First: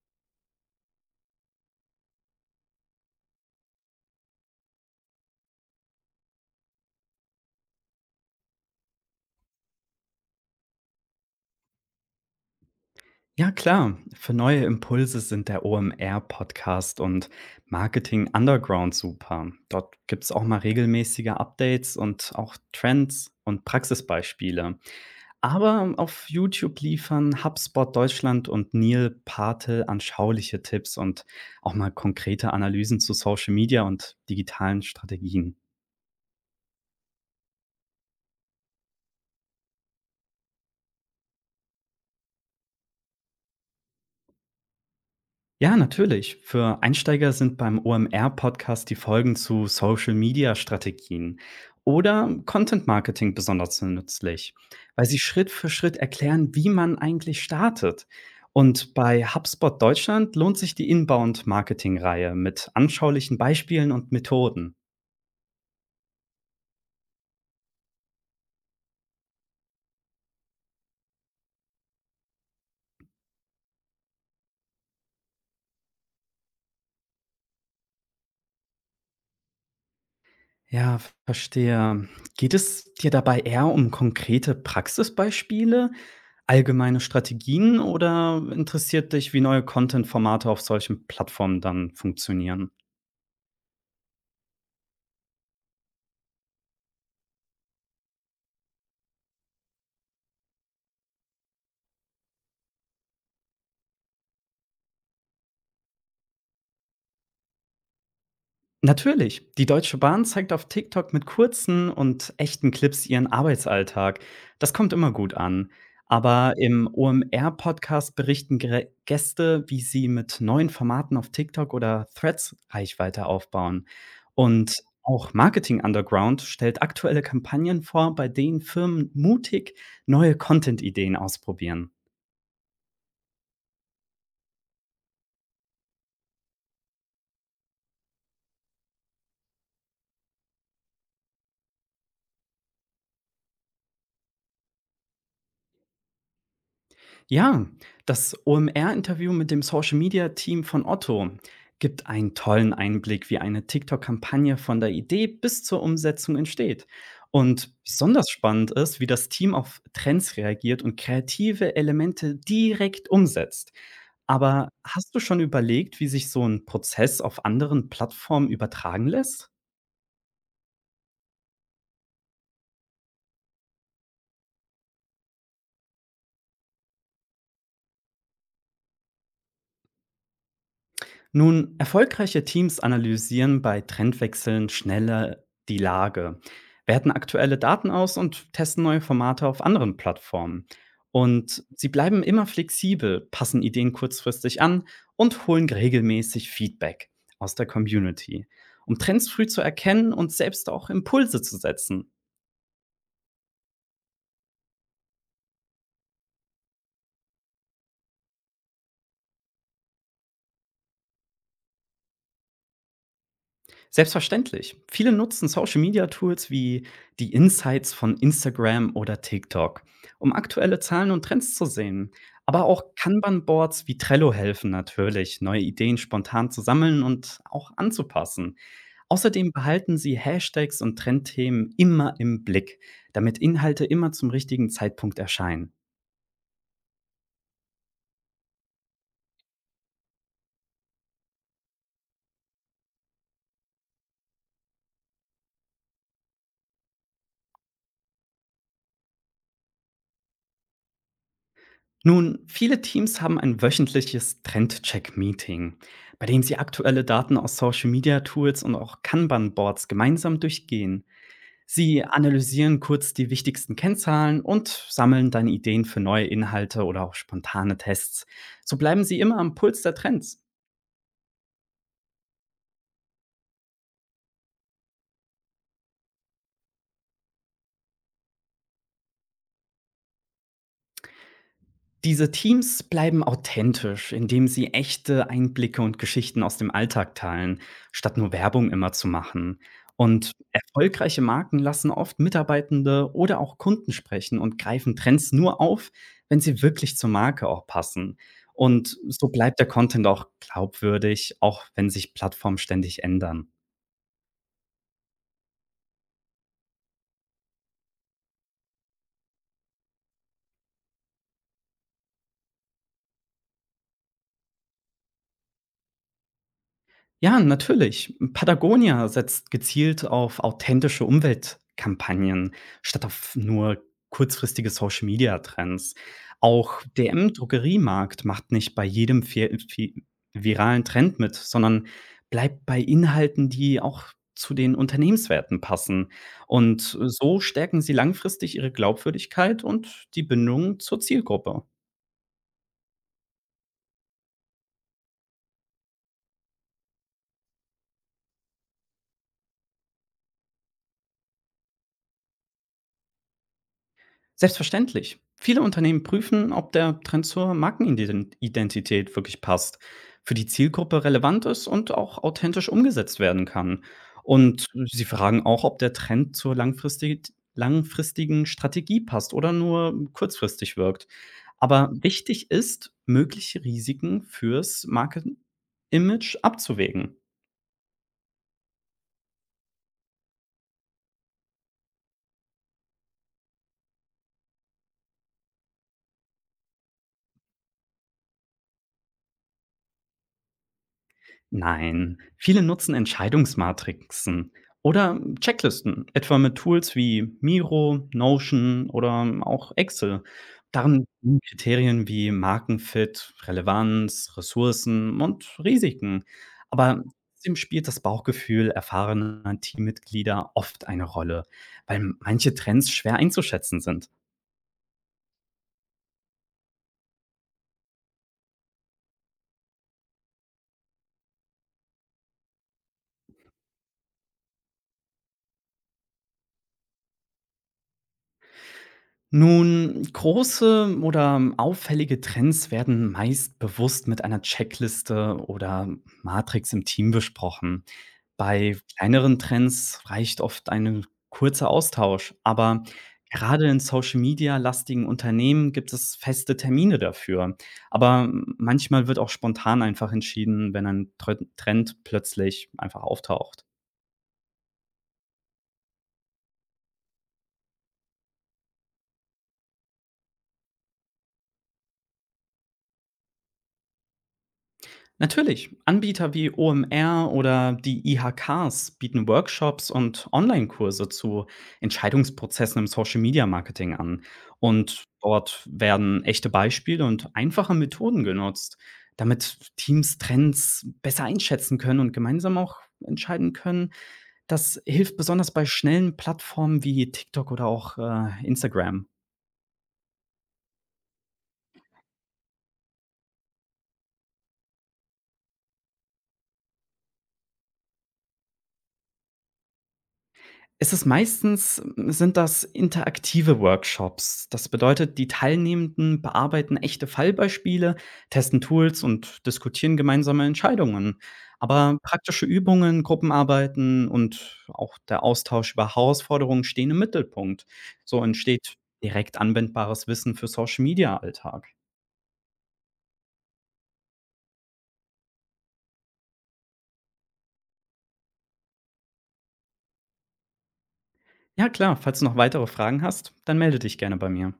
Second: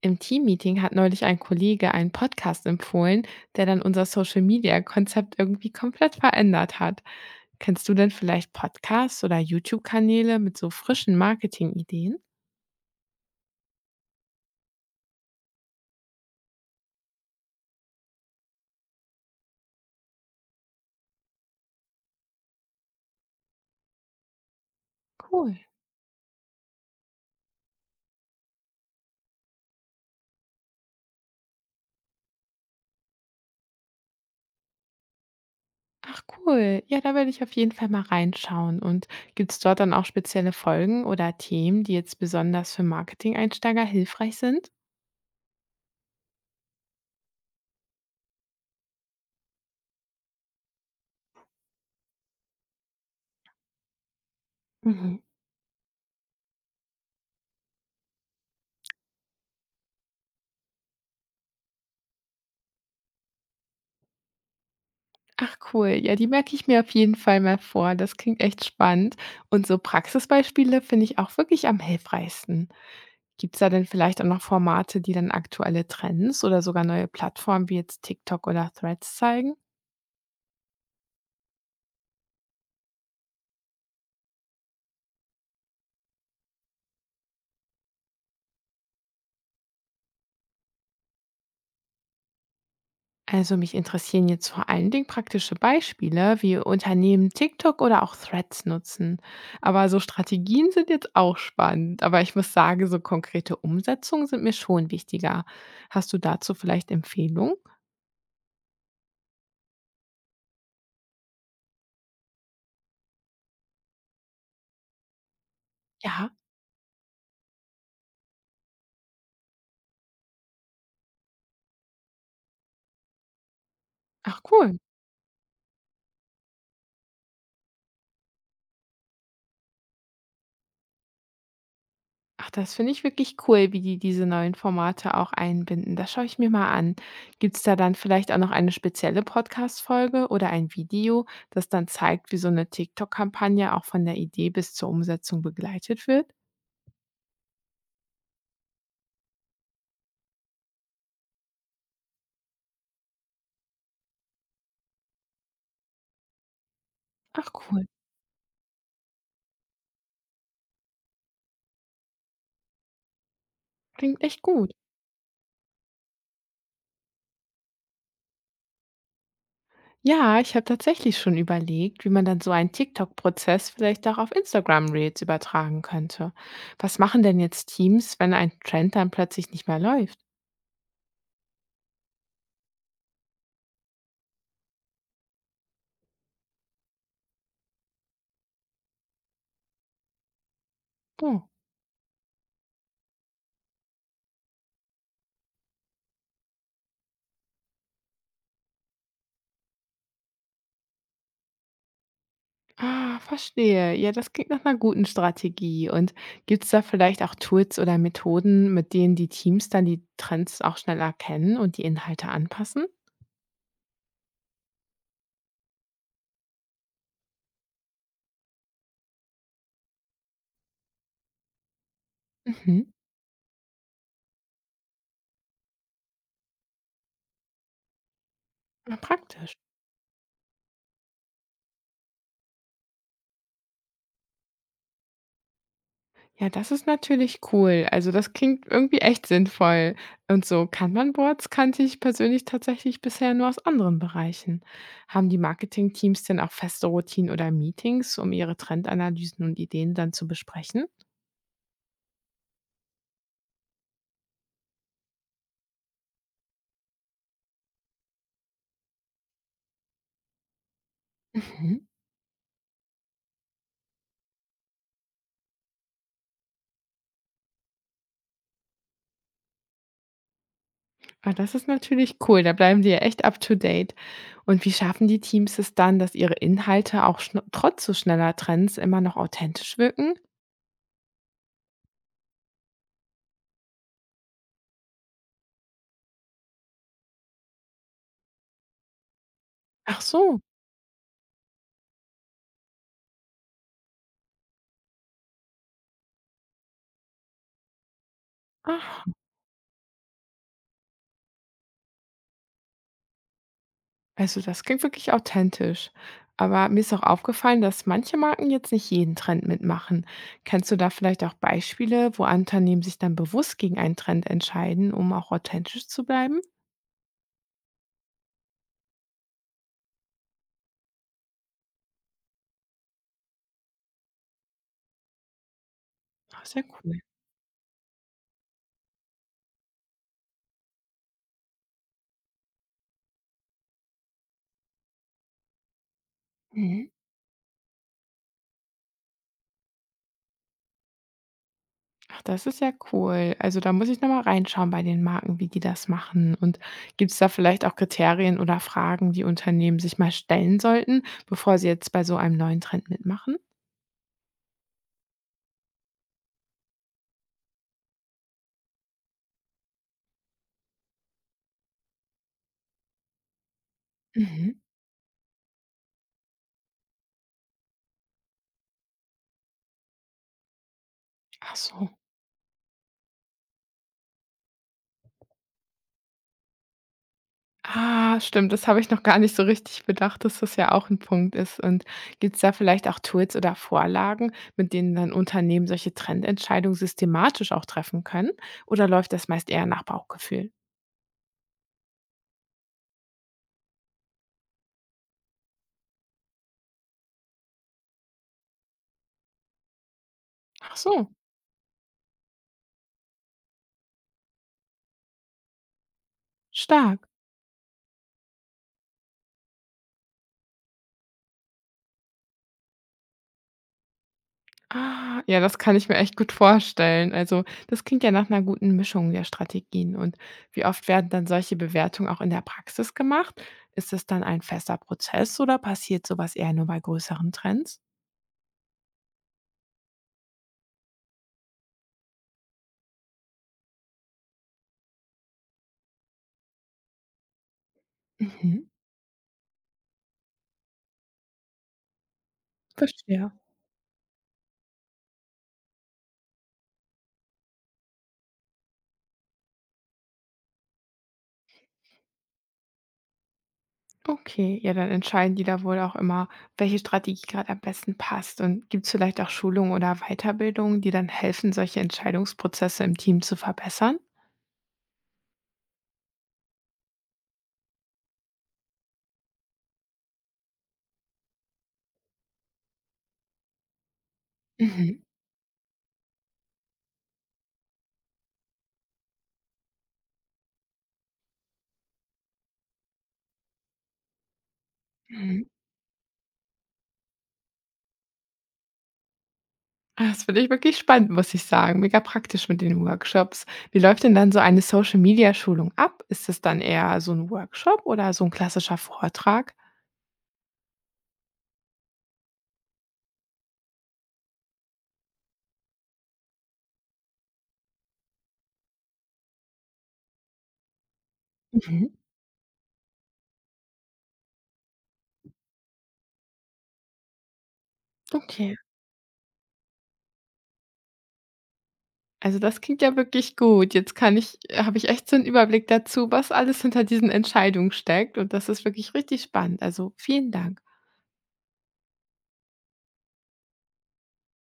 Im Teammeeting hat neulich ein Kollege einen Podcast empfohlen, der dann unser Social-Media-Konzept irgendwie komplett verändert hat. Kennst du denn vielleicht Podcasts oder YouTube-Kanäle mit so frischen Marketing-Ideen? Ja, klar. Für neue Impulse sind der OMR-Podcast und Marketing Underground super. Dort gibt es auch mal regelmäßige Updates und auch Trends und Praxisbeispiele. Cool. Aber auf YouTube liefern HubSpot Deutschland und Neil Patel anschauliche Tipps und auch mal konkrete Analysen zu Social Media und digitalen Strategien. Ach cool. Ja, da werde ich auf jeden Fall mal reinschauen. Und gibt es dort dann auch spezielle Folgen oder Themen, die jetzt besonders für Marketing-Einsteiger hilfreich sind? Ja, natürlich. Für Einsteiger sind beim OMR-Podcast die Folgen zu Social-Media-Strategien oder Content-Marketing besonders nützlich, weil sie Mhm. Schritt für Schritt erklären, wie man eigentlich startet. Und bei HubSpot Deutschland lohnt sich die Inbound-Marketing-Reihe mit anschaulichen Beispielen und Methoden. Ach cool, ja, die merke ich mir auf jeden Fall mal vor. Das klingt echt spannend. Und so Praxisbeispiele finde ich auch wirklich am hilfreichsten. Gibt es da denn vielleicht auch noch Formate, die dann aktuelle Trends oder sogar neue Plattformen wie jetzt TikTok oder Threads zeigen? Ja, verstehe. Geht es dir dabei eher um konkrete Praxisbeispiele, allgemeine Strategien oder interessiert dich, wie neue Content-Formate auf solchen Plattformen dann funktionieren? Also mich interessieren jetzt vor allen Dingen praktische Beispiele, wie Unternehmen TikTok oder auch Threads nutzen. Aber so Strategien sind jetzt auch spannend. Aber ich muss sagen, so konkrete Umsetzungen sind mir schon wichtiger. Hast du dazu vielleicht Empfehlungen? Natürlich. Die Deutsche Bahn zeigt auf TikTok mit kurzen und echten Clips ihren Arbeitsalltag. Das kommt immer gut an. Ja, Aber im OMR-Podcast berichten Gäste, wie sie mit neuen Formaten auf TikTok oder Threads Reichweite aufbauen. ach Und cool. auch Marketing Underground stellt aktuelle Kampagnen vor, bei denen Firmen mutig neue Content-Ideen ausprobieren. Ach, das finde ich wirklich cool, wie die diese neuen Formate auch einbinden. Das schaue ich mir mal an. Gibt es da dann vielleicht auch noch eine spezielle Podcast-Folge oder ein Video, das dann zeigt, wie so eine TikTok-Kampagne auch von der Idee bis zur Umsetzung begleitet wird? Ja, das OMR-Interview mit dem Social-Media-Team von Otto gibt einen tollen Einblick, wie eine TikTok-Kampagne von der Idee bis zur Umsetzung entsteht. Ach Und cool, besonders spannend ist, wie das Team auf Trends reagiert und kreative Elemente direkt umsetzt. klingt echt Aber gut. hast du schon überlegt, wie sich so ein Prozess auf anderen Plattformen übertragen lässt? Ja, ich habe tatsächlich schon überlegt, wie man dann so einen TikTok-Prozess vielleicht auch auf Instagram Reels übertragen könnte. Was machen denn jetzt Teams, wenn ein Trend dann plötzlich nicht mehr läuft? Nun, erfolgreiche Teams analysieren bei Trendwechseln schneller die Lage, werten aktuelle Daten aus und testen neue Formate auf anderen Plattformen. Oh. Und sie bleiben immer flexibel, passen Ideen kurzfristig an und holen regelmäßig Feedback aus der Community, um Trends früh zu erkennen und selbst auch Impulse zu setzen. Ah, verstehe. Ja, das klingt nach einer guten Strategie. Und gibt es da vielleicht auch Tools oder Methoden, mit denen die Teams dann die Trends auch schnell erkennen und die Inhalte anpassen? Selbstverständlich. Viele nutzen Social Media Tools wie die Insights von Instagram oder TikTok, um aktuelle Zahlen und Trends zu sehen. Aber Mhm. auch Kanban-Boards wie Trello helfen natürlich, neue Ideen spontan zu sammeln und auch anzupassen. Na, Außerdem praktisch. behalten sie Hashtags und Trendthemen immer im Blick, damit Inhalte immer zum richtigen Zeitpunkt erscheinen. Ja, das ist natürlich cool. Also, das klingt irgendwie echt sinnvoll. Und so Kanban-Boards kannte ich persönlich tatsächlich bisher nur aus anderen Bereichen. Haben die Marketing-Teams denn auch feste Routinen oder Meetings, um ihre Trendanalysen und Ideen dann zu besprechen? Nun, viele Teams haben ein wöchentliches Trendcheck-Meeting, bei dem sie aktuelle Daten aus Social-Media-Tools und auch Kanban-Boards gemeinsam durchgehen. Mhm. Sie analysieren kurz die wichtigsten Kennzahlen und sammeln dann Ideen für neue Inhalte oder auch spontane Tests. So bleiben sie immer am Puls der Trends. Ah, das ist natürlich cool, da bleiben die ja echt up to date. Und wie schaffen die Teams es dann, dass ihre Inhalte auch schn trotz so schneller Trends immer noch authentisch wirken? Diese Teams bleiben authentisch, indem sie echte Einblicke und Geschichten aus dem Alltag teilen, statt nur Werbung immer zu machen. Ach Und so. erfolgreiche Marken lassen oft Mitarbeitende oder auch Kunden sprechen und greifen Trends nur auf, wenn sie wirklich zur Marke auch passen. Und Ach. so bleibt der Content auch glaubwürdig, auch wenn sich Plattformen ständig ändern. Also das klingt wirklich authentisch. Aber mir ist auch aufgefallen, dass manche Marken jetzt nicht jeden Trend mitmachen. Kennst du da vielleicht auch Beispiele, wo Unternehmen sich dann bewusst gegen einen Trend entscheiden, um auch authentisch zu bleiben? Ja, natürlich. Patagonia setzt gezielt auf authentische Umweltkampagnen statt auf nur kurzfristige Social-Media-Trends. Ah, sehr Auch cool. DM-Drogeriemarkt macht nicht bei jedem vi vi viralen Trend mit, sondern bleibt bei Inhalten, die auch zu den Unternehmenswerten passen. Und Mhm. so stärken sie langfristig ihre Glaubwürdigkeit und die Bindung zur Zielgruppe. Ach, das ist ja cool. Also, da muss ich noch mal reinschauen bei den Marken, wie die das machen. Und gibt es da vielleicht auch Kriterien oder Fragen, die Unternehmen sich mal stellen sollten, bevor sie jetzt bei so einem neuen Trend mitmachen? Selbstverständlich. Viele Unternehmen prüfen, ob der Trend zur Markenidentität wirklich passt, für die Zielgruppe relevant ist und auch authentisch umgesetzt werden kann. Mhm. Und sie fragen auch, ob der Trend zur langfristigen Strategie passt oder nur kurzfristig wirkt. Ach so. Aber wichtig ist, mögliche Risiken fürs Markenimage abzuwägen. Ah, stimmt, das habe ich noch gar nicht so richtig bedacht, dass das ja auch ein Punkt ist. Und gibt es da vielleicht auch Tools oder Vorlagen, mit denen dann Unternehmen solche Trendentscheidungen systematisch auch treffen können? Oder läuft das meist eher nach Bauchgefühl? Nein, viele nutzen Entscheidungsmatrixen oder Checklisten, etwa mit Tools wie Miro, Notion oder auch Excel. Ach Darin so, sind Kriterien wie Markenfit, Relevanz, Ressourcen und Risiken. Aber stark. trotzdem spielt das Bauchgefühl erfahrener Teammitglieder oft eine Rolle, weil manche Trends schwer einzuschätzen sind. Ah, ja, das kann ich mir echt gut vorstellen. Also, das klingt ja nach einer guten Mischung der Strategien. Und wie oft werden dann solche Bewertungen auch in der Praxis gemacht? Ist das dann ein fester Prozess oder passiert sowas eher nur bei größeren Trends? Nun, große oder auffällige Trends werden meist bewusst mit einer Checkliste oder Matrix im Team besprochen. Mhm. Bei kleineren Trends reicht oft ein kurzer Austausch, aber Verstehe. gerade in Social-Media-lastigen Unternehmen gibt es feste Termine dafür. Aber manchmal wird auch spontan einfach entschieden, wenn ein Trend plötzlich einfach auftaucht. Okay, ja, dann entscheiden die da wohl auch immer, welche Strategie gerade am besten passt. Und gibt es vielleicht auch Schulungen oder Weiterbildungen, die dann helfen, solche Entscheidungsprozesse im Team zu verbessern? Natürlich. Anbieter wie OMR oder die IHKs bieten Workshops und Online-Kurse zu Entscheidungsprozessen im Social-Media-Marketing an. Mhm. Und dort werden echte Beispiele und einfache Methoden genutzt, damit Teams Trends besser einschätzen können und gemeinsam auch entscheiden können. Das hilft Mhm. besonders bei schnellen Plattformen wie TikTok oder auch Instagram. Ah, das finde ich wirklich spannend, muss ich sagen. Mega praktisch mit den Workshops. Wie läuft denn dann so eine Social-Media-Schulung ab? Ist das dann eher so ein Workshop oder so ein klassischer Vortrag? Es meistens sind das interaktive Workshops. Das bedeutet, die Teilnehmenden bearbeiten echte Fallbeispiele, testen Tools und diskutieren gemeinsame Entscheidungen. Mhm, Aber praktische Übungen, Gruppenarbeiten und auch der Austausch über Herausforderungen stehen im Mittelpunkt. So okay. entsteht direkt anwendbares Wissen für Social Media Alltag. Also, das klingt ja wirklich gut. Jetzt kann ich habe ich echt so einen Überblick dazu, was alles hinter diesen Entscheidungen steckt und das ist wirklich richtig spannend. Also, vielen Dank. Ja klar, falls du noch weitere Fragen hast, dann melde dich gerne bei mir.